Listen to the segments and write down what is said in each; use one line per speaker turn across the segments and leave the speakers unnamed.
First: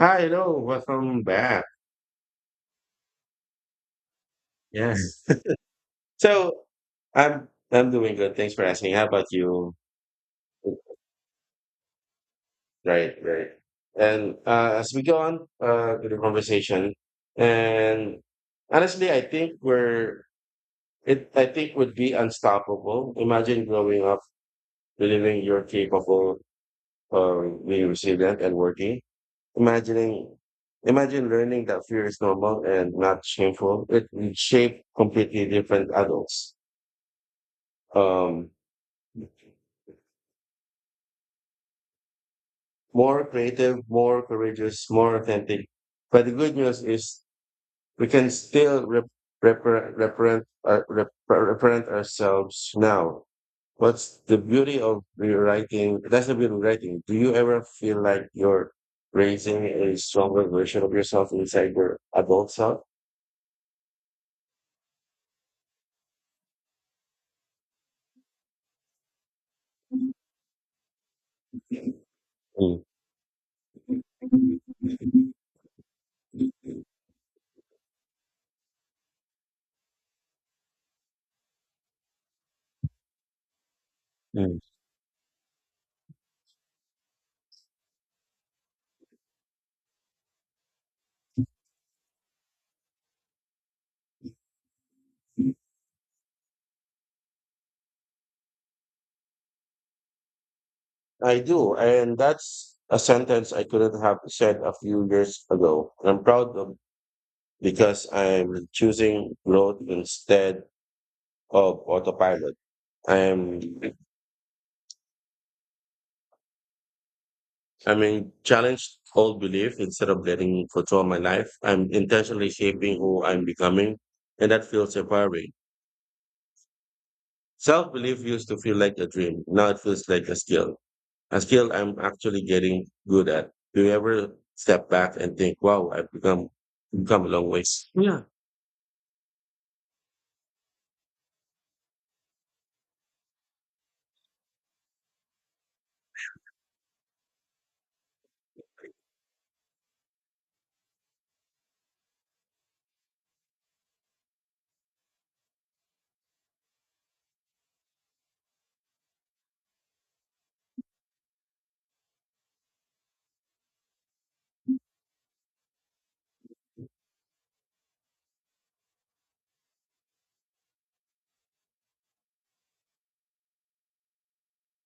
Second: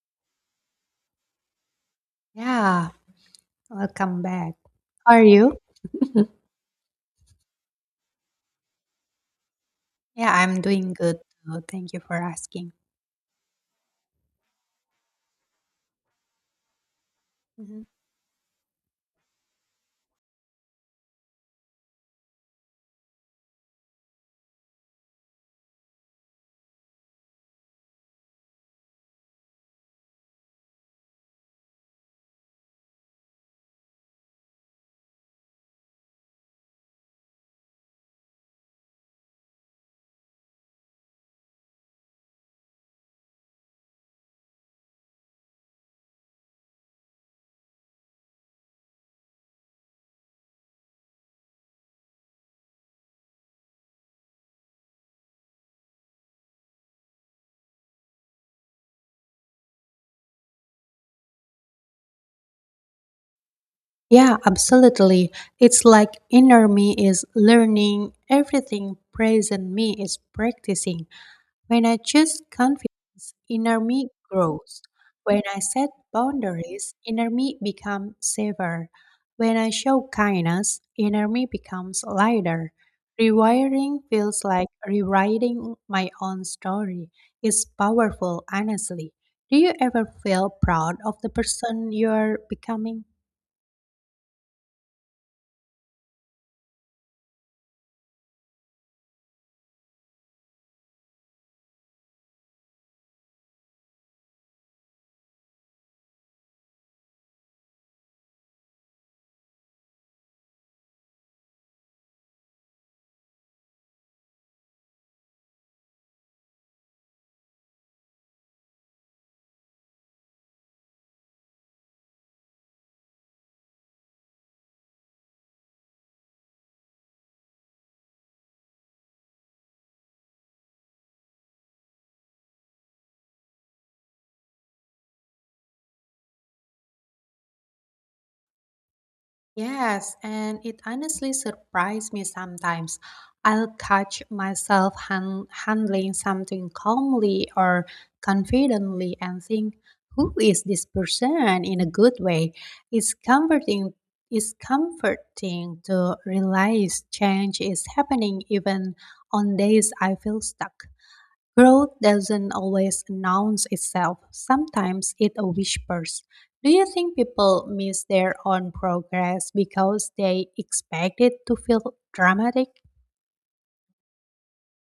Hi, hello, welcome back.
Yeah, welcome back. How
Yes.
are you?
So I'm doing good. Thanks for asking. How about you?
Yeah, I'm doing good. Too. Thank you for asking.
Right, right. And as we go on to the conversation,
Mhm.
and honestly, I think would be unstoppable. Imagine growing up, believing you're capable of being resilient and working. Imagining, imagine learning that fear is normal and not shameful. It will shape completely different adults. Um, More creative, more courageous, more authentic. But the good news is we can still represent ourselves now. What's the beauty of rewriting? That's the beauty of writing. Do you ever feel like you're raising a stronger version of yourself inside your adult self?
Yeah, absolutely. It's like inner me is learning, everything present me is practicing. When I choose
Mm.
confidence, inner me grows. When I set boundaries, inner me becomes safer. When I show kindness, inner me becomes lighter. Rewiring feels
Mm.
like rewriting my own story. It's powerful, honestly. Do you ever feel proud of the person you're becoming?
I do. And that's a sentence I couldn't have said a few years ago. And I'm proud of because I am choosing growth instead of autopilot. I am I mean challenged old belief instead of letting control my life. I'm intentionally shaping who I'm becoming and that feels empowering. Self belief used to feel like a dream. Now it feels like a skill. A skill I'm actually getting good at. Do you ever step back and think, wow, I've become a long ways? Yeah.
Yes, and it honestly surprised me sometimes. I'll catch myself handling something calmly or confidently and think, who is this person in a good way? It's comforting it's comforting to realize change is happening even on days I feel stuck. Growth doesn't always announce itself, sometimes it whispers. Do you think people miss their own progress because they expect it to feel dramatic?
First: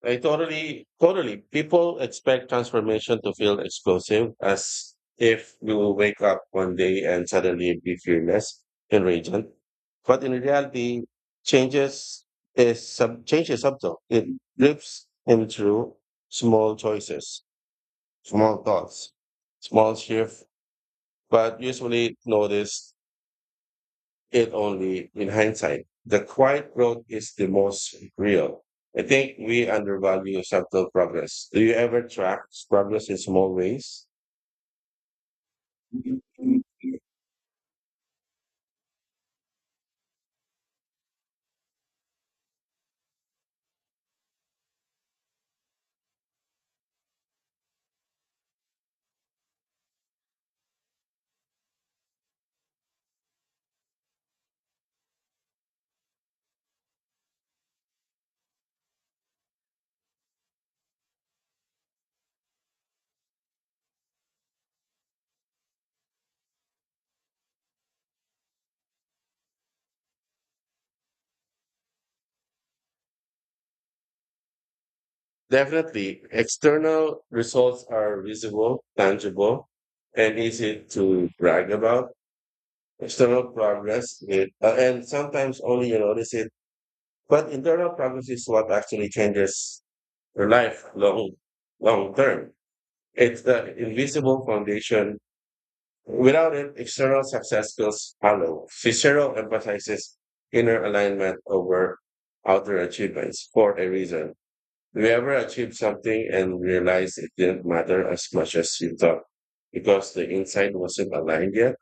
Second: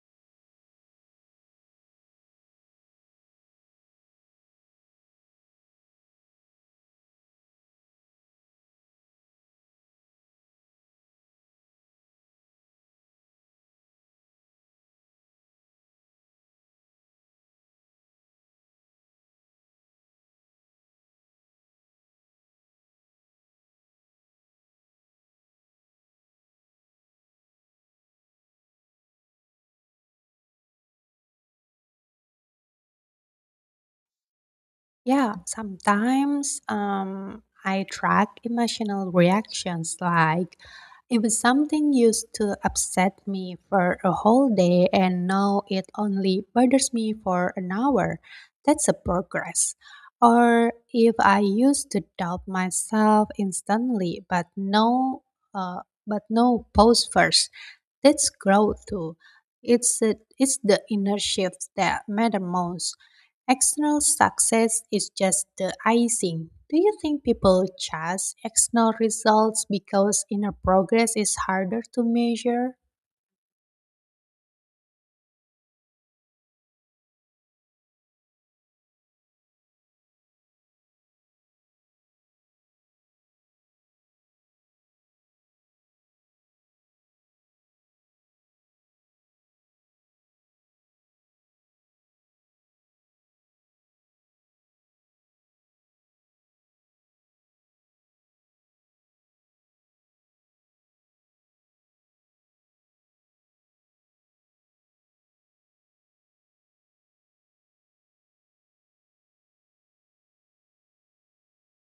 I totally. People expect transformation to feel explosive, as if you will wake up one day and suddenly be fearless and radiant. But in reality, changes change is subtle. It drips in through small choices, small thoughts, small shift, but usually noticed it only in hindsight. The quiet growth is the most real. I think we undervalue subtle progress. Do you ever track progress in small ways?
Yeah, sometimes I track emotional reactions. Like, if it's something used to upset me for a whole day and now it only bothers me for an hour, that's a progress. Or if I used to doubt myself instantly, uh, but no pause first, that's growth too. It's the inner shifts that matter most. External success is just the icing. Do you think people chase external results because inner progress is harder to measure?
Definitely, external results are visible, tangible, and easy to brag about. External progress, and sometimes only you notice it, but internal progress is what actually changes your life long term. It's the invisible foundation. Without it, external success feels hollow. Cicero emphasizes inner alignment over outer achievements for a reason. Have you ever achieved something and realized it didn't matter as much as you thought because the inside wasn't aligned yet?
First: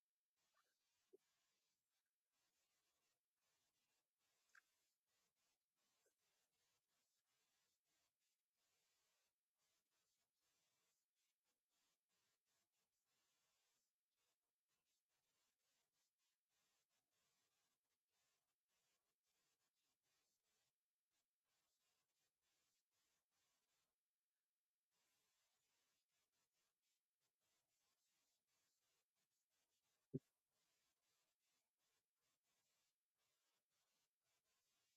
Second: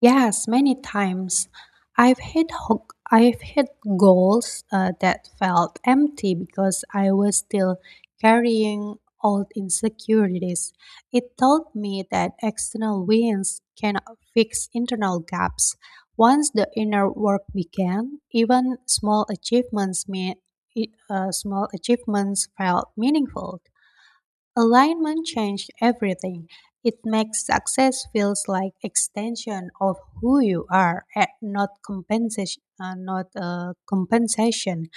Yes, many times. I've hit goals that felt empty because I was still carrying old insecurities. It taught me that external wins cannot fix internal gaps. Once the inner work began, even small achievements felt meaningful. Alignment changed everything. It makes success feels like extension of who you are, and not compensation. Not a compensation.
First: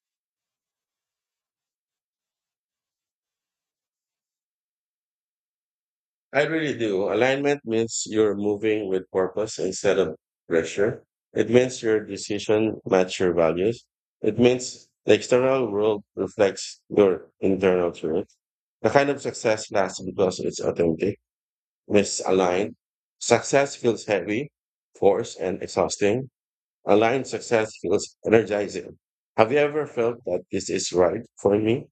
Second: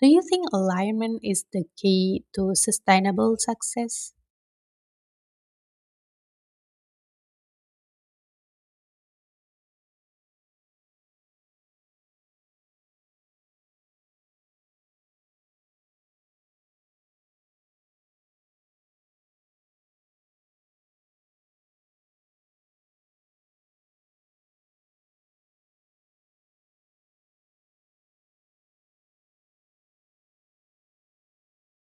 Do you think alignment is the key to sustainable success?
I really do. Alignment means you're moving with purpose instead of pressure. It means your decision match your values. It means the external world reflects your internal truth. The kind of success lasts because it's authentic, misaligned. Success feels heavy, forced, and exhausting. Aligned success feels energizing. Have you ever felt that this is right for me?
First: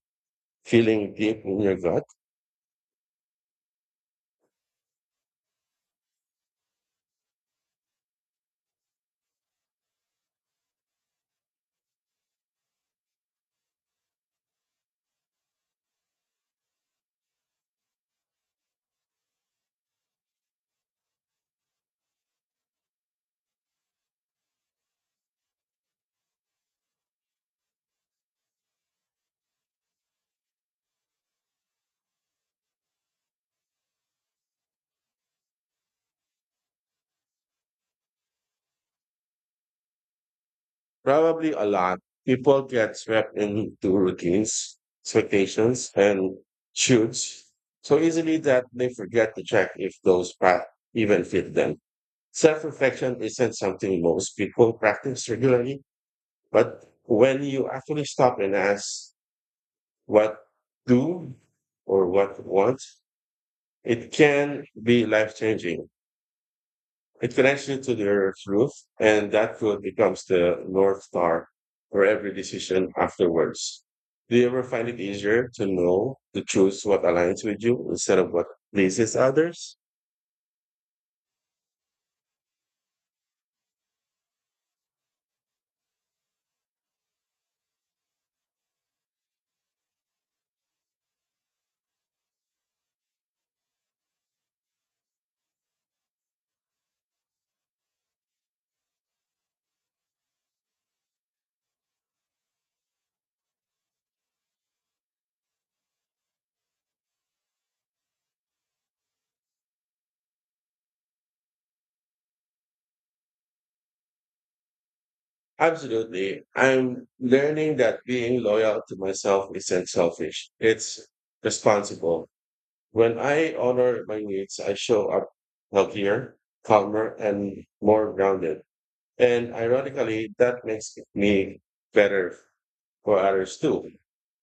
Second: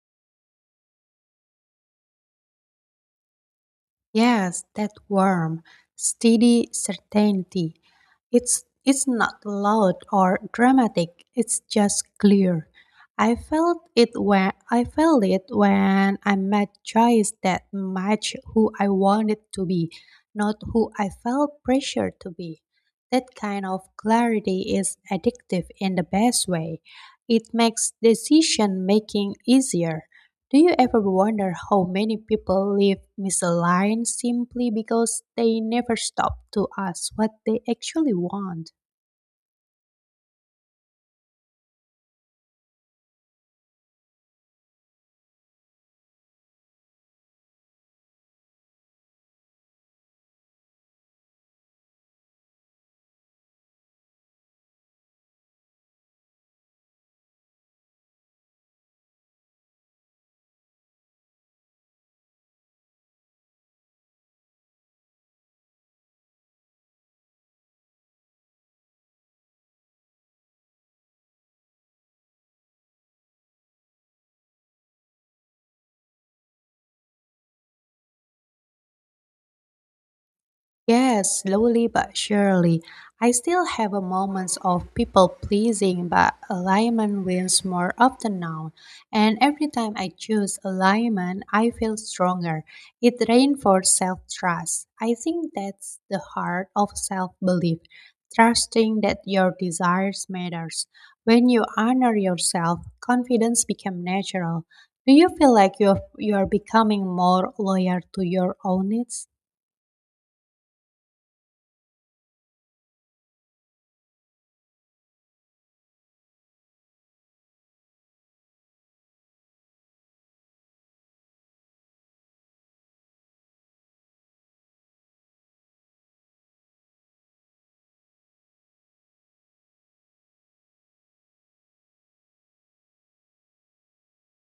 Feeling deep in your gut?
Yes, that warm, steady certainty. It's not loud or dramatic. It's just clear. I felt it when I met Joyce that match who I wanted to be, not who I felt pressured to be. That kind of clarity is addictive in the best way. It makes decision making easier. Do you ever wonder how many people live misaligned simply because they never stop to ask what they actually want?
Probably a lot. People get swept into routines, expectations, and shoots so easily that they forget to check if those paths even fit them. Self reflection isn't something most people practice regularly, but when you actually stop and ask what do or what want, it can be life changing. It connects you to the Earth's roof, and that food becomes the North Star for every decision afterwards. Do you ever find it easier to know to choose what aligns with you instead of what pleases others?
Yes, slowly but surely. I still have a moments of people pleasing, but alignment wins more often now. And every time I choose alignment, I feel stronger. It reinforces self trust. I think that's the heart of self belief, trusting that your desires matters. When you honor yourself, confidence becomes natural. Do you feel like you're becoming more loyal to your own needs?
Absolutely. I'm learning that being loyal to myself isn't selfish, it's responsible. When I honor my needs, I show up healthier, calmer, and more grounded. And ironically, that makes me better for others too.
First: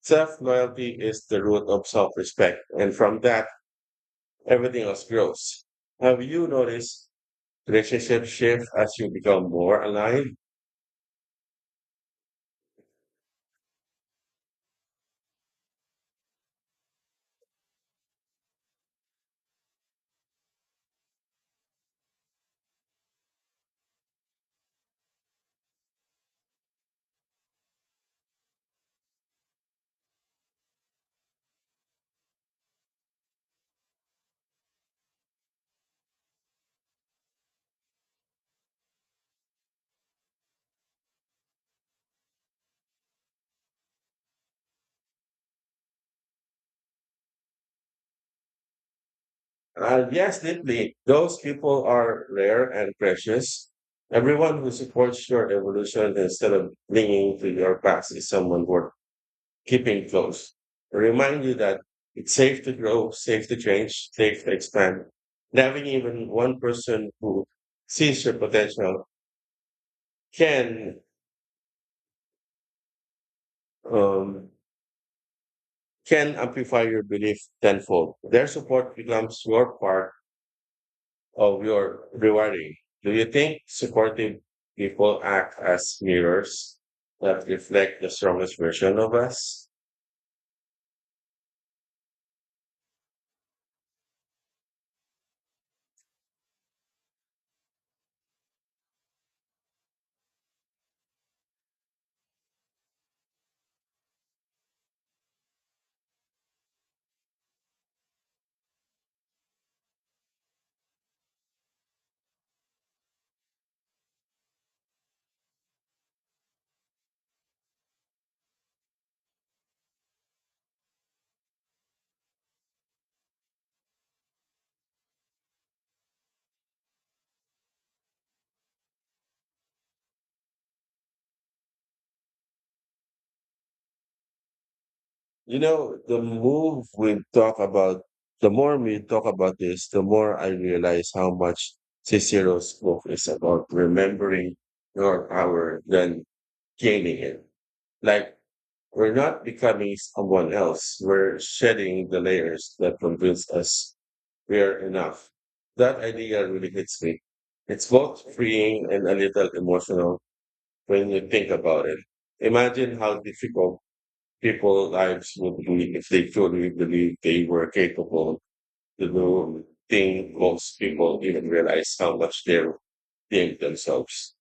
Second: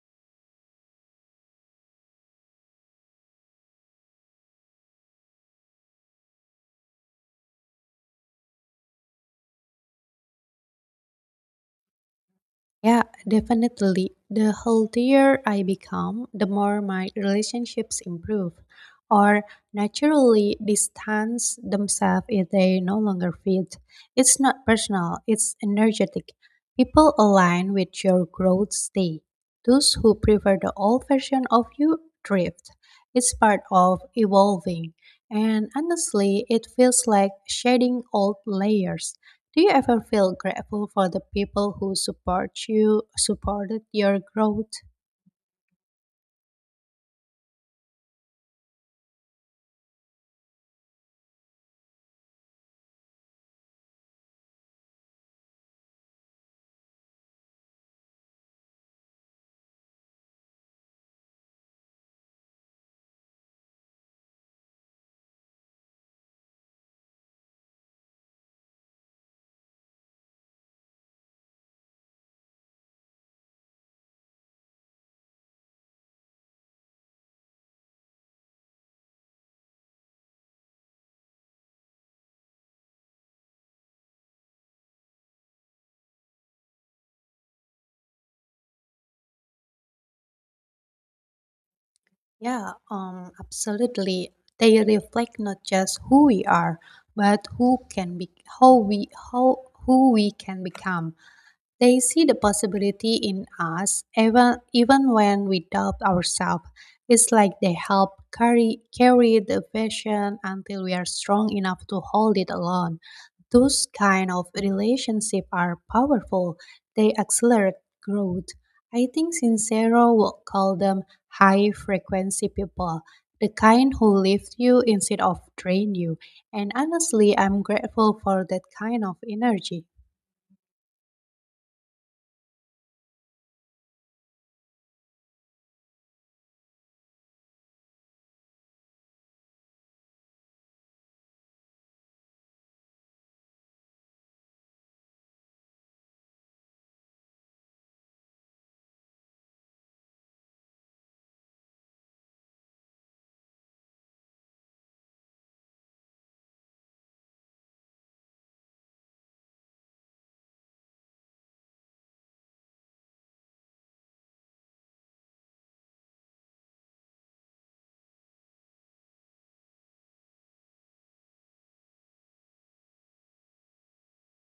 Self loyalty is the root of self respect, and from that, everything else grows. Have you noticed relationships shift as you become more aligned?
Yeah, definitely. The healthier I become, the more my relationships improve or naturally distance themselves if they no longer fit. It's not personal, it's energetic. People align with your growth state. Those who prefer the old version of you drift. It's part of evolving. And honestly, it feels like shedding old layers. Do you ever feel grateful for the people who support you, supported your growth?
Yes, deeply. Those people are rare and precious. Everyone who supports your evolution instead of clinging to your past is someone worth keeping close. Remind you that it's safe to grow, safe to change, safe to expand. Having even one person who sees your potential can um, can amplify your belief tenfold. Their support becomes your part of your rewarding. Do you think supportive people act as mirrors that reflect the strongest version of us?
Yeah, absolutely. They reflect not just who we are, but who can be, how we, how who we can become. They see the possibility in us even when we doubt ourselves. It's like they help carry the vision until we are strong enough to hold it alone. Those kind of relationships are powerful. They accelerate growth. I think Sincero would call them high frequency people, the kind who lift you instead of drain you. And honestly, I'm grateful for that kind of energy.
You know, the more we talk about this, the more I realize how much Cicero's book is about remembering your power than gaining it. Like, we're not becoming someone else. We're shedding the layers that convince us we are enough. That idea really hits me. It's both freeing and a little emotional when you think about it. Imagine how difficult people's lives would be if they truly believed they were capable to do things most people even realize how much they're doing themselves.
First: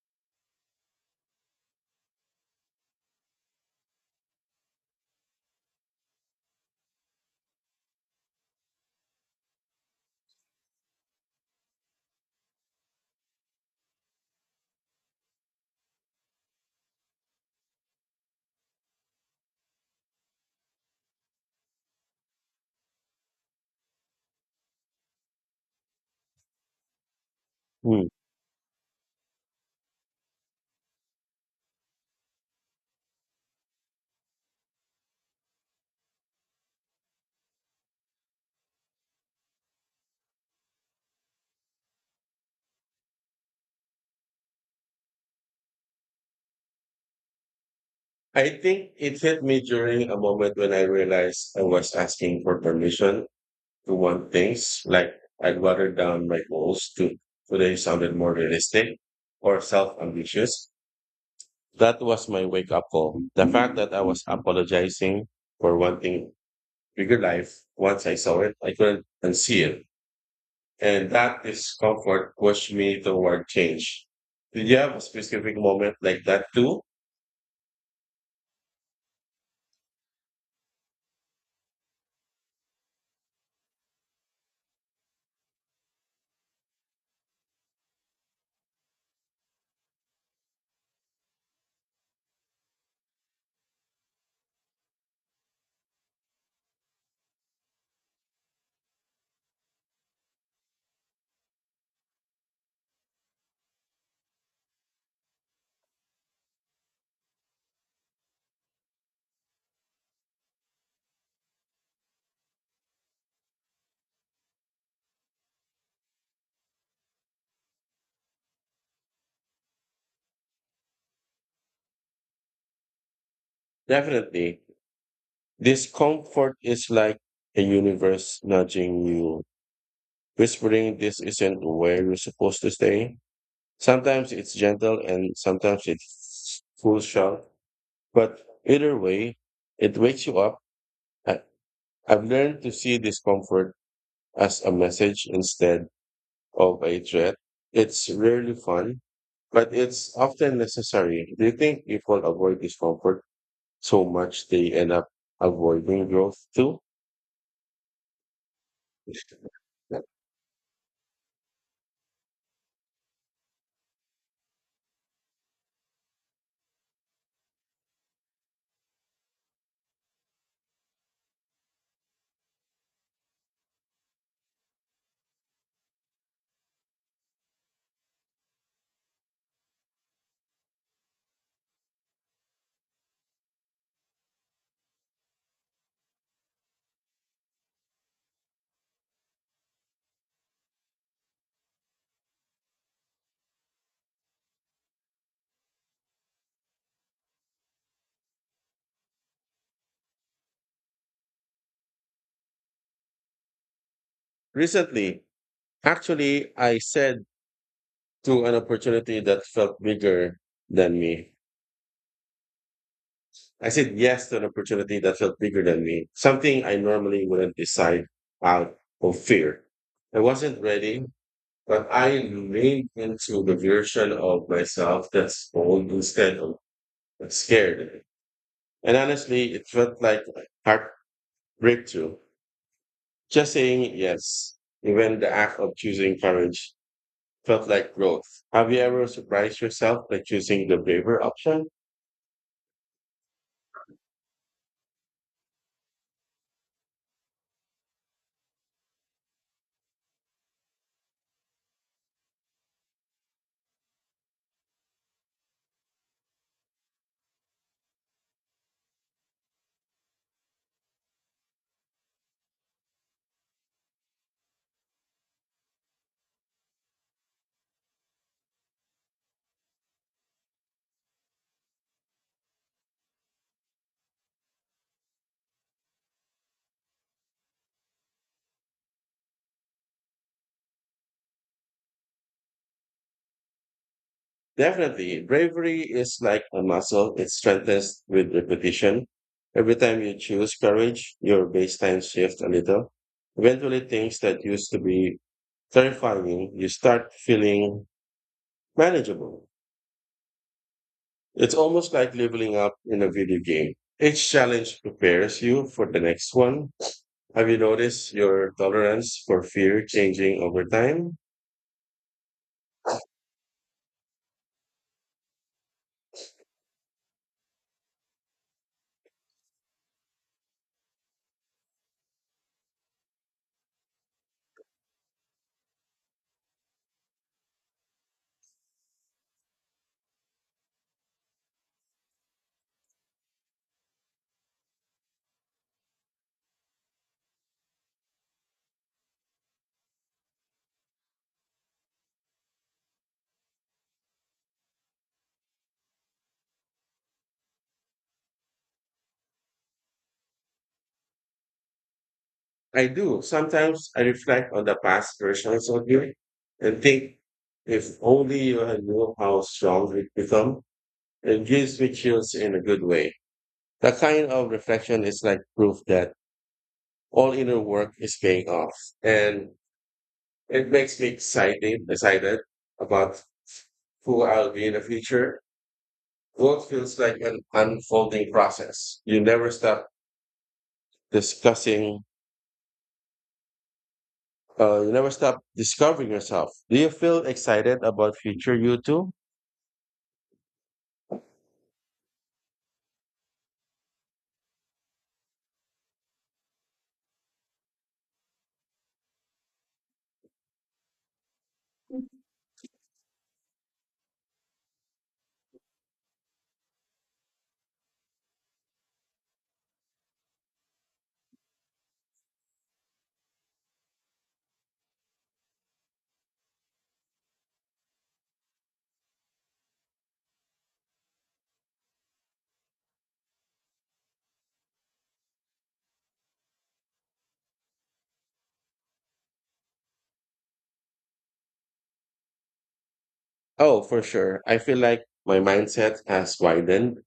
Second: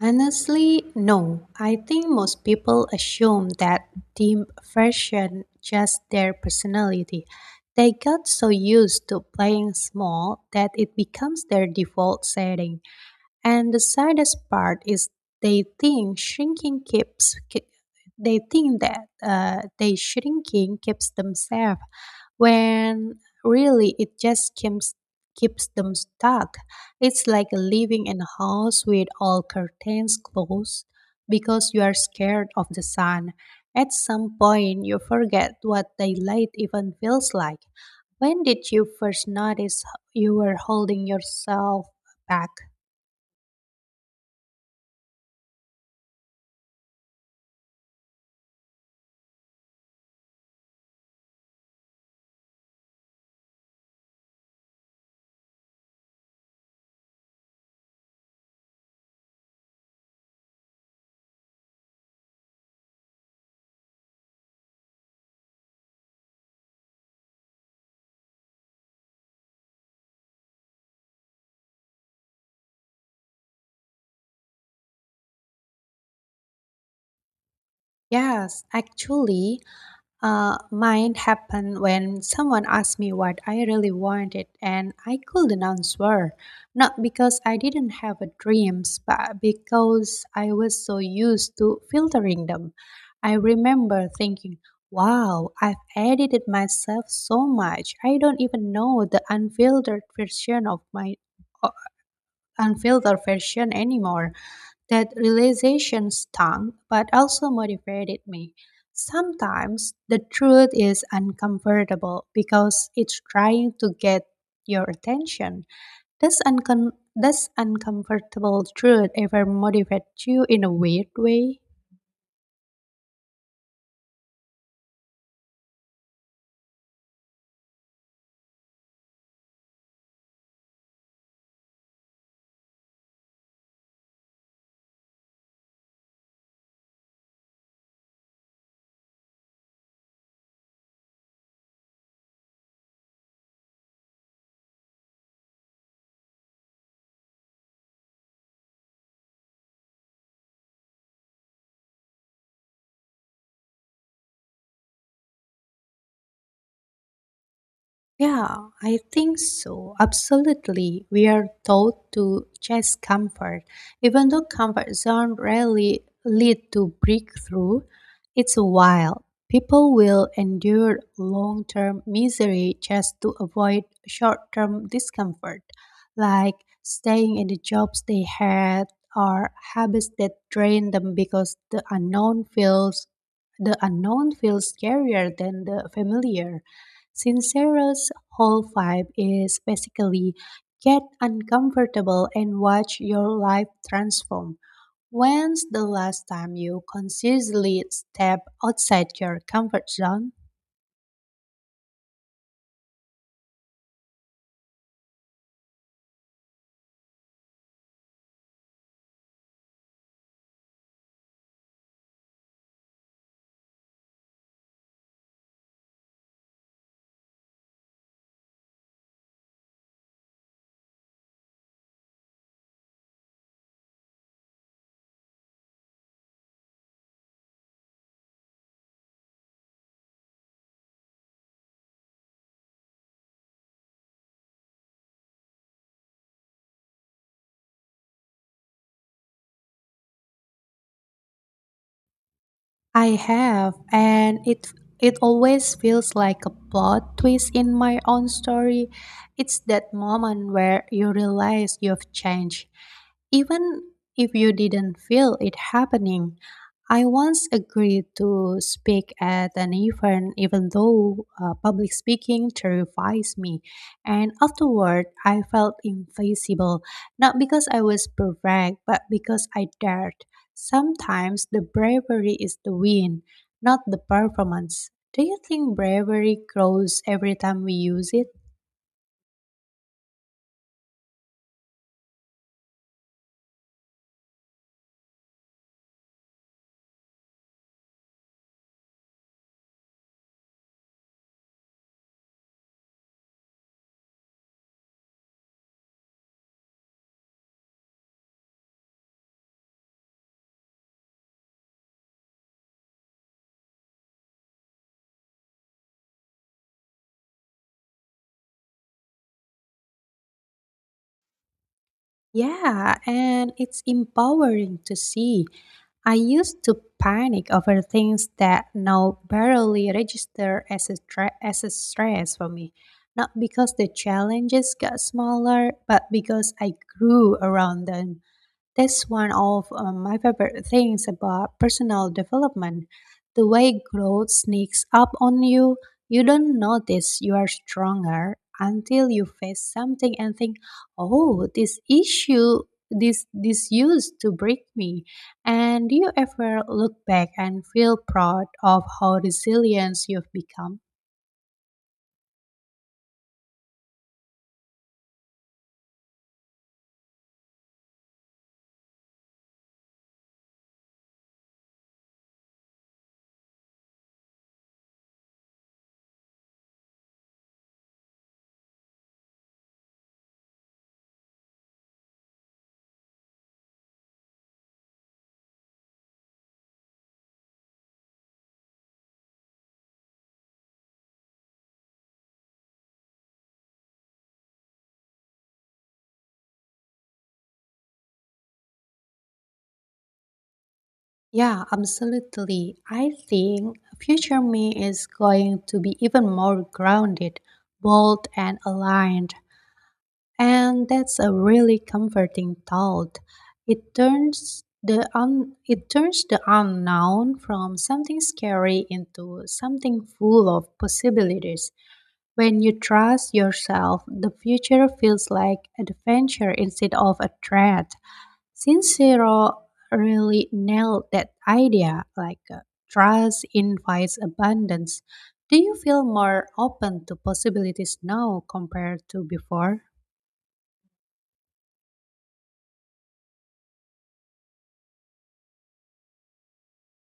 Honestly, no. I think most people assume that dim version just their personality. They got so used to playing small that it becomes their default setting. And the saddest part is they think shrinking keeps ki- they think that they shrinking keeps them safe when really it just keeps them stuck. It's like
Hmm.
living in a house with all curtains closed because you are scared of the sun. At some point you forget what daylight even feels like. When did you first notice you were holding yourself back?
I think it hit me during a moment when I realized I was asking for permission to one things like I'd water down my goals to today sounded more realistic or self ambitious. That was my wake up call. The fact that I was apologizing for wanting bigger life once I saw it, I couldn't unsee it. And that discomfort pushed me toward change. Did you have a specific moment like that too?
Yes, actually, mine happened when someone asked me what I really wanted and I couldn't answer. Not because I didn't have a dreams, but because I was so used to filtering them. I remember thinking, wow, I've edited myself so much. I don't even know the unfiltered version of my uh, unfiltered version anymore. That realization stung, but also motivated me. Sometimes the truth is uncomfortable because it's trying to get your attention. Does, uncom- does uncomfortable truth ever motivate you in a weird way?
Definitely. Discomfort is like a universe nudging you, whispering this isn't where you're supposed to stay. Sometimes it's gentle and sometimes it's full shock, but either way, it wakes you up. I, I've learned to see discomfort as a message instead of a threat. It's rarely fun, but it's often necessary. Do you think people avoid discomfort so much they end up avoiding growth too?
Yeah, I think so. Absolutely. We are taught to chase comfort. Even though comfort zone rarely lead to breakthrough, it's wild. People will endure long-term misery just to avoid short-term discomfort, like staying in the jobs they had or habits that drain them because the unknown feels scarier than the familiar. Sincero's whole vibe is basically get uncomfortable and watch your life transform. When's the last time you consciously stepped outside your comfort zone?
Recently, actually, I said to an opportunity that felt bigger than me. I said yes to an opportunity that felt bigger than me, something I normally wouldn't decide out of fear. I wasn't ready, but I leaned into the version of myself that's bold instead of scared. And honestly, it felt like a heart breakthrough. Just saying yes, even the act of choosing courage felt like growth. Have you ever surprised yourself by choosing the braver option?
I have, and it always feels like a plot twist in my own story. It's that moment where you realize you've changed, even if you didn't feel it happening. I once agreed to speak at an event, even though public speaking terrifies me. And afterward, I felt invincible, not because I was perfect, but because I dared. Sometimes the bravery is the win, not the performance. Do you think bravery grows every time we use it?
Definitely, bravery is like a muscle, it strengthens with repetition. Every time you choose courage, your baseline shifts a little. Eventually, things that used to be terrifying, you start feeling manageable. It's almost like leveling up in a video game. Each challenge prepares you for the next one. Have you noticed your tolerance for fear changing over time?
Yeah, and it's empowering to see. I used to panic over things that now barely register as a stress for me. Not because the challenges got smaller, but because I grew around them. That's one of my favorite things about personal development. The way growth sneaks up on you, you don't notice you are stronger until you face something and think, "Oh, this issue this this used to break me." And do you ever look back and feel proud of how resilient you've become?
I do. Sometimes I reflect on the past versions of you and think if only you had knew how strong it become, it gives me chills in a good way. That kind of reflection is like proof that all inner work is paying off. And it makes me excited about who I'll be in the future. Growth feels like an unfolding process. You never stop discussing, you never stop discovering yourself. Do you feel excited about future you too?
Yeah, absolutely. I think future me is going to be even more grounded, bold, and aligned. And that's a really comforting thought. It turns the unknown from something scary into something full of possibilities. When you trust yourself, the future feels like adventure instead of a threat. Since Sincero really nailed that idea like trust invites abundance. Do you feel more open to possibilities now compared to before?
Oh, for sure. I feel like my mindset has widened.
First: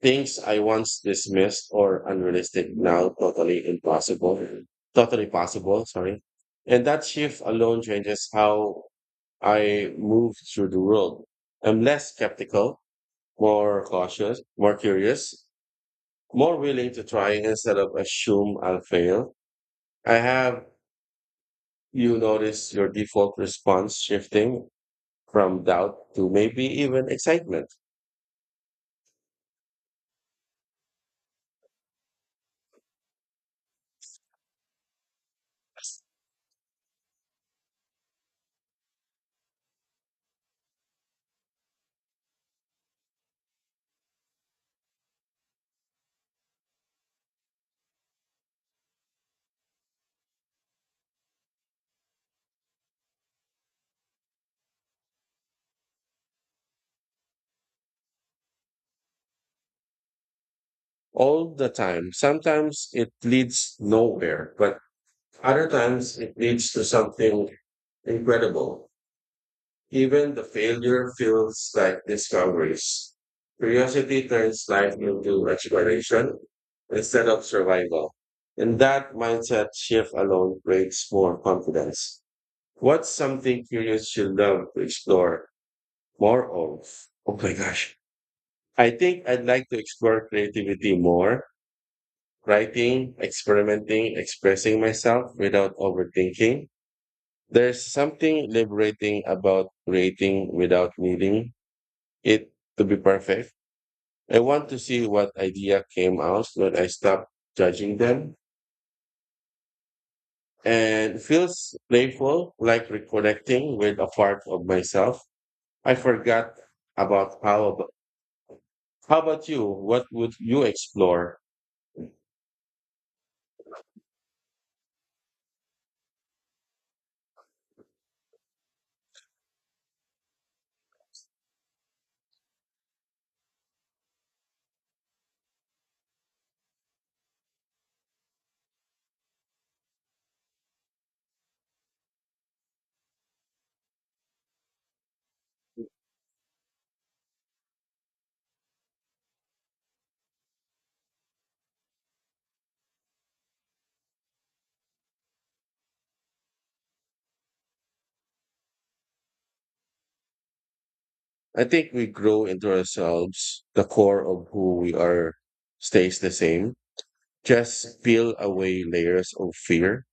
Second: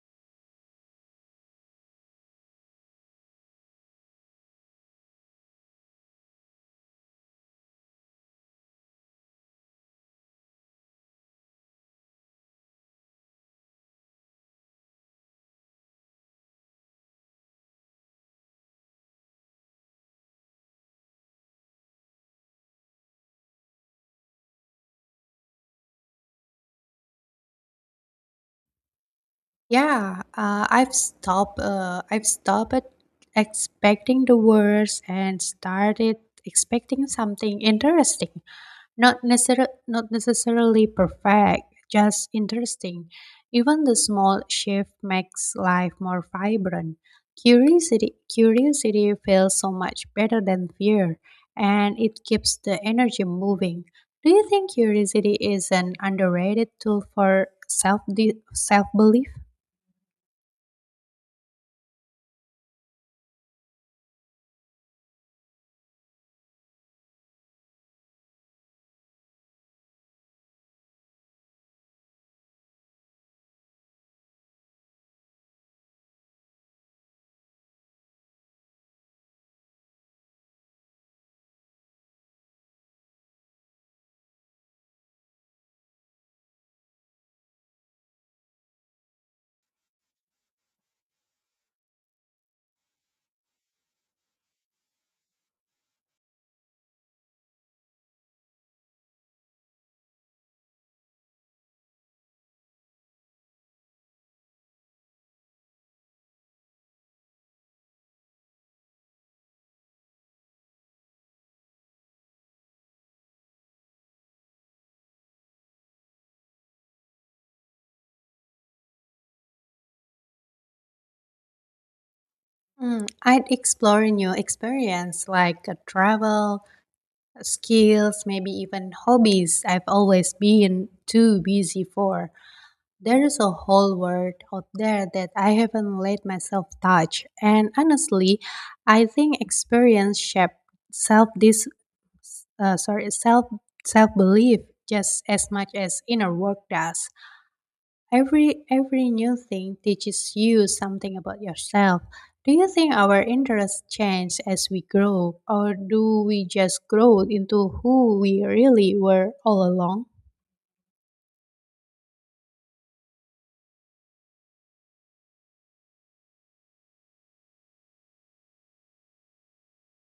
Things I once dismissed or unrealistic now totally possible, sorry. And that shift alone changes how I move through the world. I'm less skeptical, more cautious, more curious, more willing to try instead of assume I'll fail. I have you notice your default response shifting from doubt to maybe even excitement
Yeah, I've stopped expecting the worst and started expecting something interesting. Not necessarily perfect, just interesting. Even the small shift makes life more vibrant. Curiosity feels so much better than fear and it keeps the energy moving. Do you think curiosity is an underrated tool for self belief?
all the time. Sometimes it leads nowhere, but other times it leads to something incredible. Even the failure feels like discoveries. Curiosity turns life into exploration instead of survival. And that mindset shift alone creates more confidence. What's something curious you love to explore more of? Oh my gosh. I think I'd like to explore creativity more, writing, experimenting, expressing myself without overthinking. There's something liberating about creating without needing it to be perfect. I want to see what idea came out when I stop judging them. And it feels playful, like reconnecting with a part of myself. I forgot about how about, how about you? What would you explore?
Mm, I'd explore a new experience like travel, skills, maybe even hobbies I've always been too busy for. There is a whole world out there that I haven't let myself touch, and honestly, I think experience shape self this sorry self self belief just as much as inner work does. Every new thing teaches you something about yourself. Do you think our interests change as we grow, or do we just grow into who we really were all along?
I think we grow into ourselves. The core of who we are stays the same. Just peel away layers of fear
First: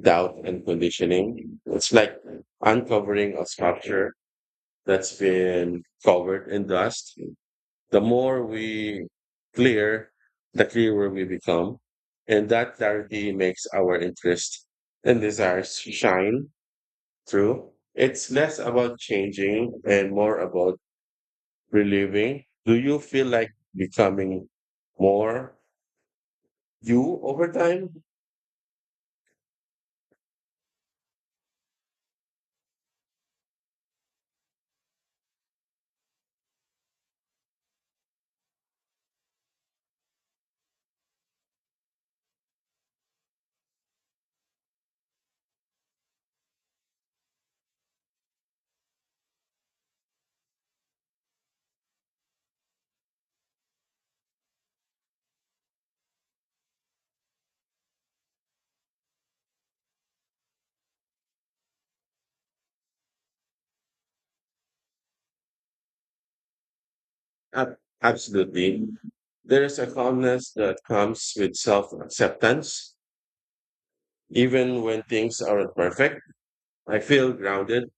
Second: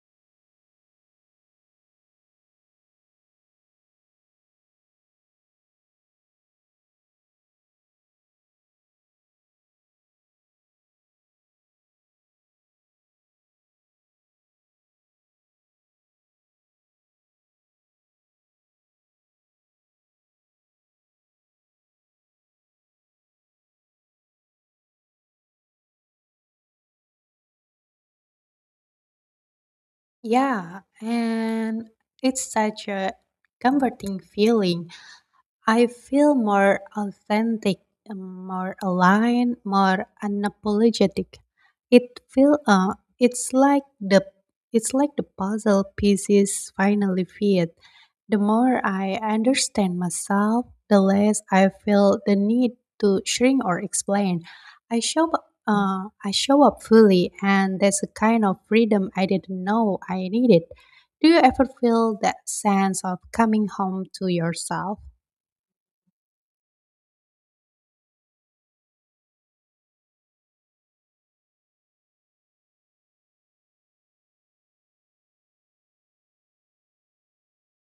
doubt and conditioning. It's like uncovering a sculpture that's been covered in dust. The more we clear, the clearer we become. And that clarity makes our interest and desires shine through. It's less about changing and more about reliving. Do you feel like becoming more you over time?
Yeah, and it's such a comforting feeling I feel more authentic, more aligned, more unapologetic. It feel uh, it's like the it's like the puzzle pieces finally fit. The more I understand myself, the less I feel the need to shrink or explain. I show up fully, and that's a kind of freedom I didn't know I needed. Do you ever feel that sense of coming home to yourself?
Ab- Absolutely. There is a calmness that comes with self acceptance. Even when things aren't perfect, I feel grounded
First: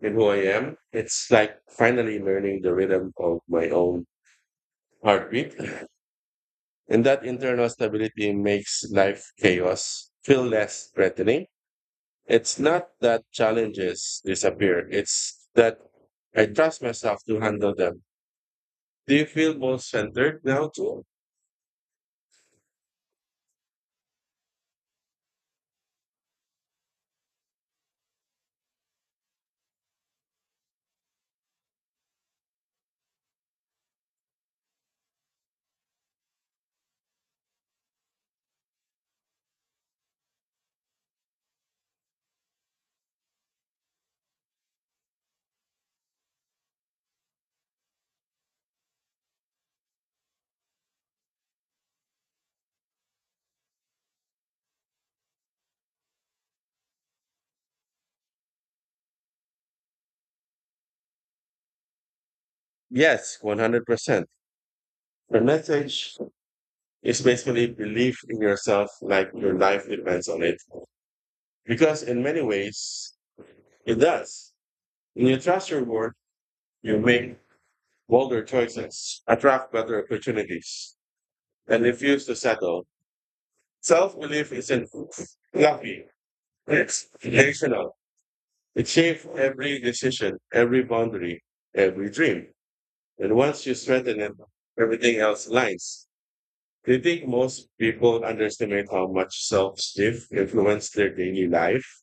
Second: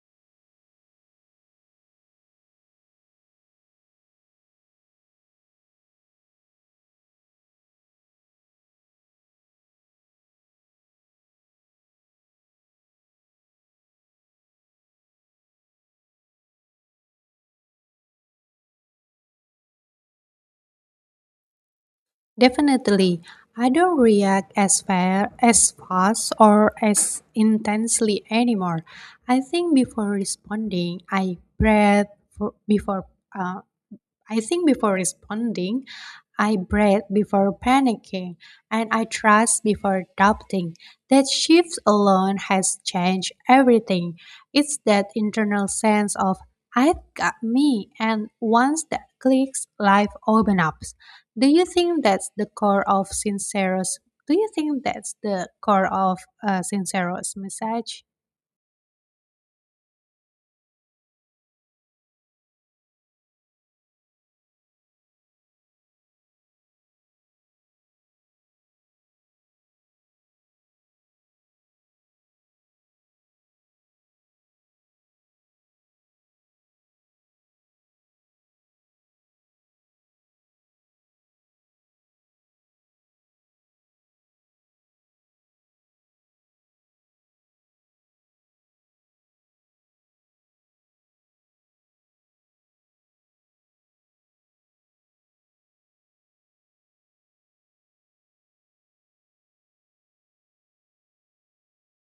in who I am. It's like finally learning the rhythm of my own heartbeat. And that internal stability makes life chaos feel less threatening. It's not that challenges disappear, it's that I trust myself to handle them. Do you feel more centered now, too?
Definitely, I don't react as fast or as intensely anymore. I think before responding, I breathe for, before. I think before responding, I breathe before panicking, and I trust before doubting. That shift alone has changed everything. It's that internal sense of I've got me, and once that clicks, life opens up. Do you think that's the core of Sincero's? Do you think that's the core of Sincero's message?
Yes, 100%. The message is basically believe in yourself like your life depends on it. Because in many ways, it does. When you trust your work, you make bolder choices, attract better opportunities, and refuse to settle. Self belief isn't fluffy, it's foundational. It shapes every decision, every boundary, every dream. And once you strengthen it, everything else aligns. Do you think most people underestimate how much self esteem influence their daily life?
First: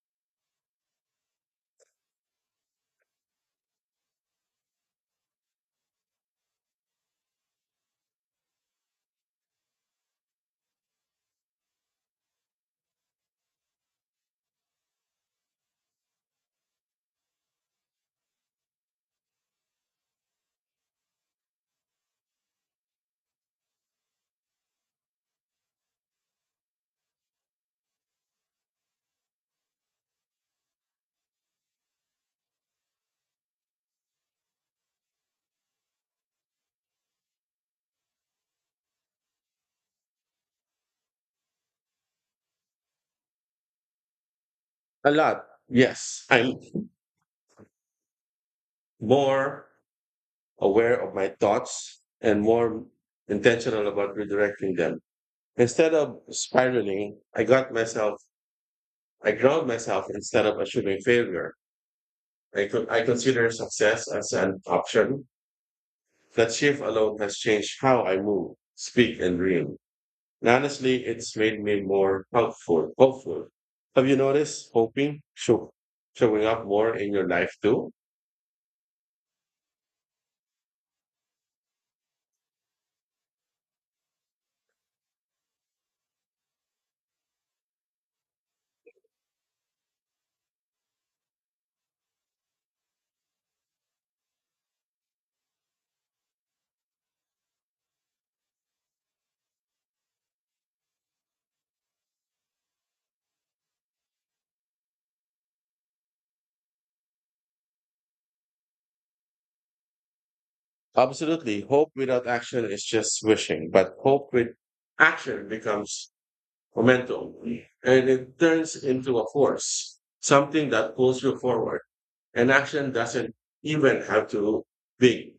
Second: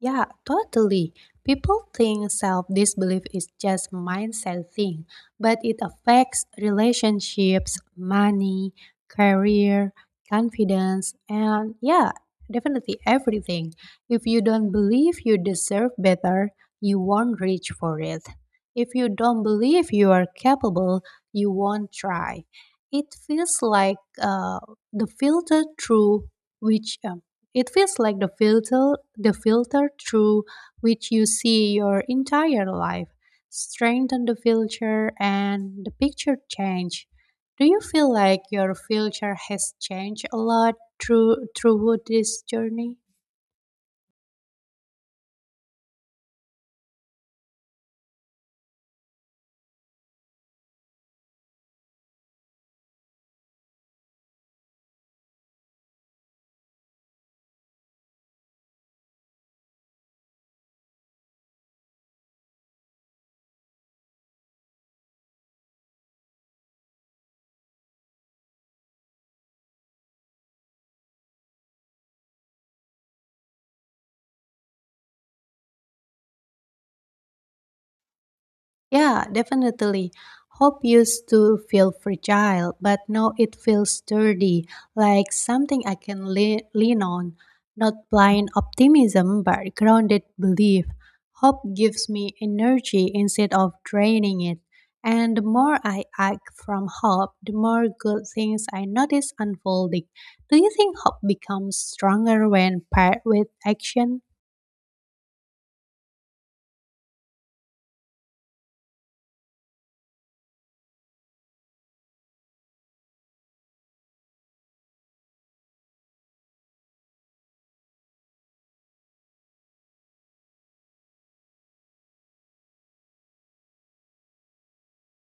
Yeah, totally. People think self disbelief is just a mindset thing, but it affects relationships, money, career, confidence, and yeah, definitely everything. If you don't believe you deserve better, you won't reach for it. If you don't believe you are capable, you won't try. It feels like the filter through which it feels like the filter through which you see your entire life. Strengthen the filter and the picture change. Do you feel like your filter has changed a lot throughout this journey?
A lot, yes. I'm more aware of my thoughts and more intentional about redirecting them. Instead of spiraling, I ground myself instead of assuming failure. I consider success as an option. That shift alone has changed how I move, speak, and dream. And honestly, it's made me more helpful, hopeful. Have you noticed showing up more in your life too?
Yeah, definitely. Hope used to feel fragile, but now it feels sturdy, like something I can lean on. Not blind optimism, but grounded belief. Hope gives me energy instead of draining it. And the more I act from hope, the more good things I notice unfolding. Do you think hope becomes stronger when paired with action?
Absolutely. Hope without action is just wishing, but hope with action becomes momentum and it turns into a force, something that pulls you forward. And action doesn't even have to be.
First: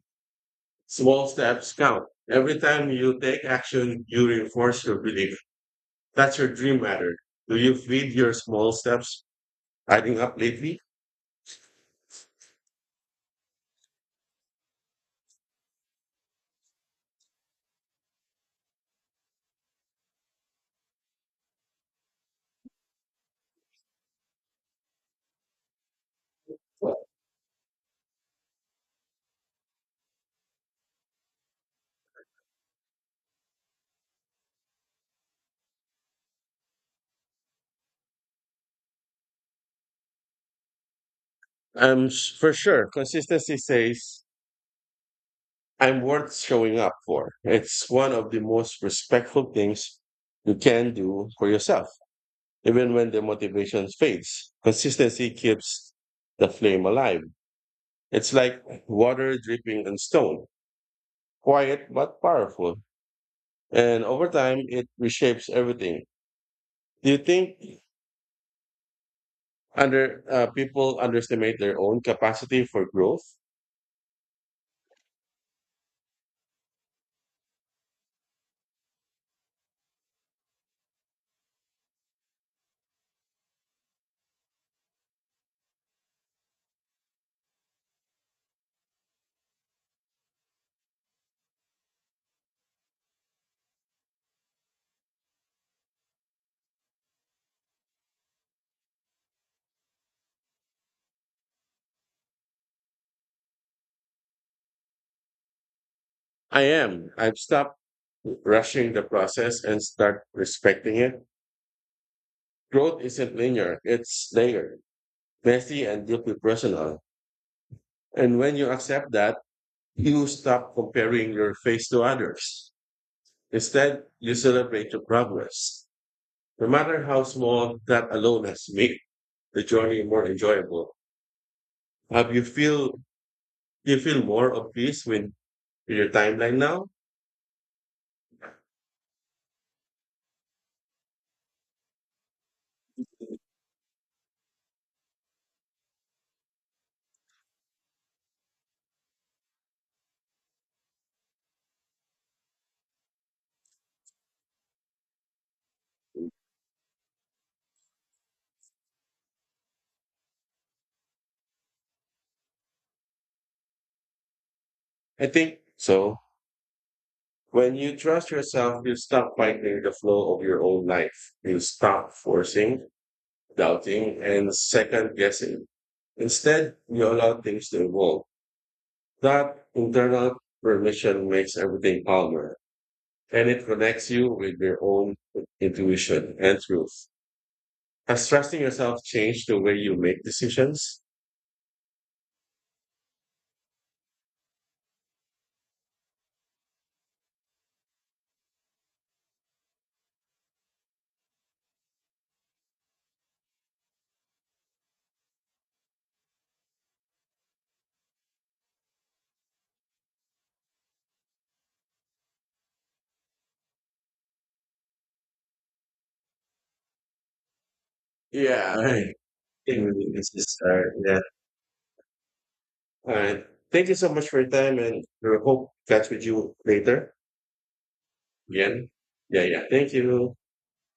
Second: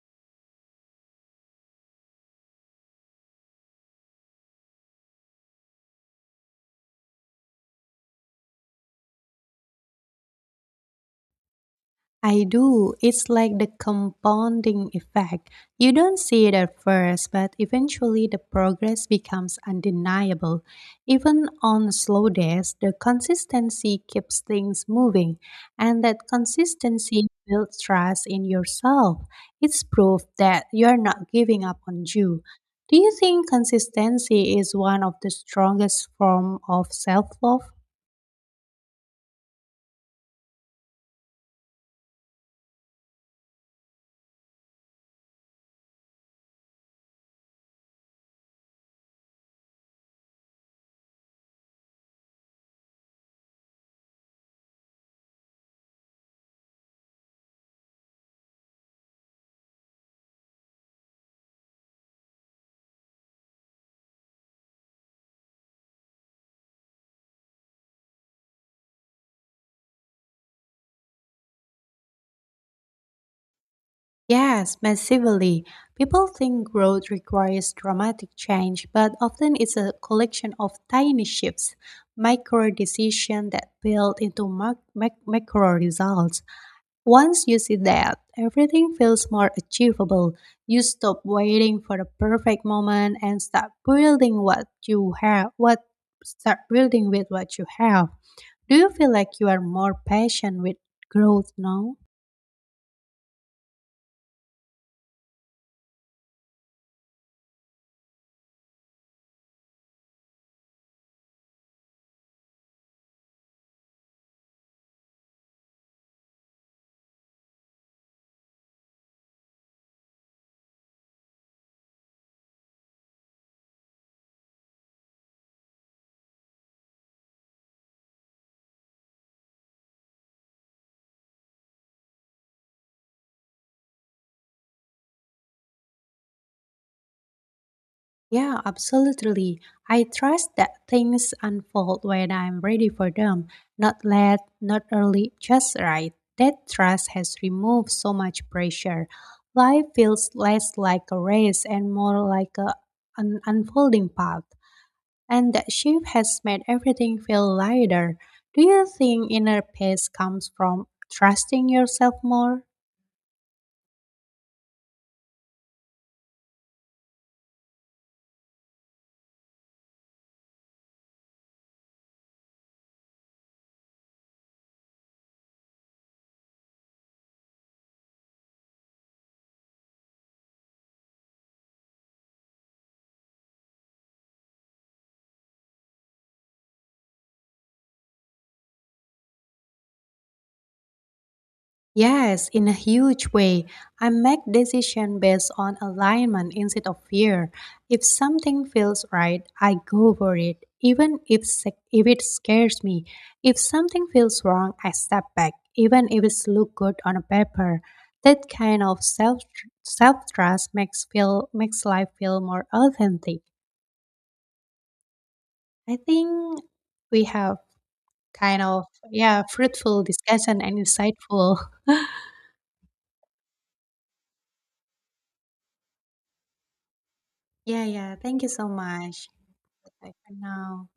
Small steps count. Every time you take action, you reinforce your belief that's your dream matter. Do you feed your small steps adding up lately?
I do. It's like the compounding effect. You don't see it at first, but eventually the progress becomes undeniable. Even on slow days, the consistency keeps things moving, and that consistency builds trust in yourself. It's proof that you're not giving up on you. Do you think consistency is one of the strongest form of self-love?
For sure. Consistency says I'm worth showing up for. It's one of the most respectful things you can do for yourself, even when the motivation fades. Consistency keeps the flame alive. It's like water dripping on stone, quiet but powerful. And over time, it reshapes everything. Do you think under people underestimate their own capacity for growth.
Yes, massively. People think growth requires dramatic change, but often it's a collection of tiny shifts, micro decisions that build into macro results. Once you see that, everything feels more achievable. You stop waiting for the perfect moment and start building what you have, what start building with what you have. Do you feel like you are more patient with growth now?
I am. I've stopped rushing the process and start respecting it. Growth isn't linear; it's layered, messy, and deeply personal. And when you accept that, you stop comparing your face to others. Instead, you celebrate your progress, no matter how small. That alone has made the journey more enjoyable. Have you feel You feel more of peace with your timeline now?
Yeah, absolutely. I trust that things unfold when I'm ready for them, not late, not early, just right. That trust has removed so much pressure. Life feels less like a race and more like an unfolding path. And that shift has made everything feel lighter. Do you think inner peace comes from trusting yourself more?
I think so. When you trust yourself, you stop fighting the flow of your own life. You stop forcing, doubting, and second guessing. Instead, you allow things to evolve. That internal permission makes everything calmer and it connects you with your own intuition and truth. Has trusting yourself changed the way you make decisions?
Yes, in a huge way. I make decisions based on alignment instead of fear. If something feels right, I go for it, even if, sec- if it scares me. If something feels wrong, I step back, even if it looks good on a paper. That kind of self trust makes life feel more authentic. I think we have kind
Yeah,
of
I
yeah
think
fruitful
really this is
discussion and
yeah.
insightful.
All right. Thank you so much for your time and we hope catch with you later.
Yeah, yeah. Thank you so
Yeah.
much.
Yeah, yeah. Thank
Bye for
you.
now.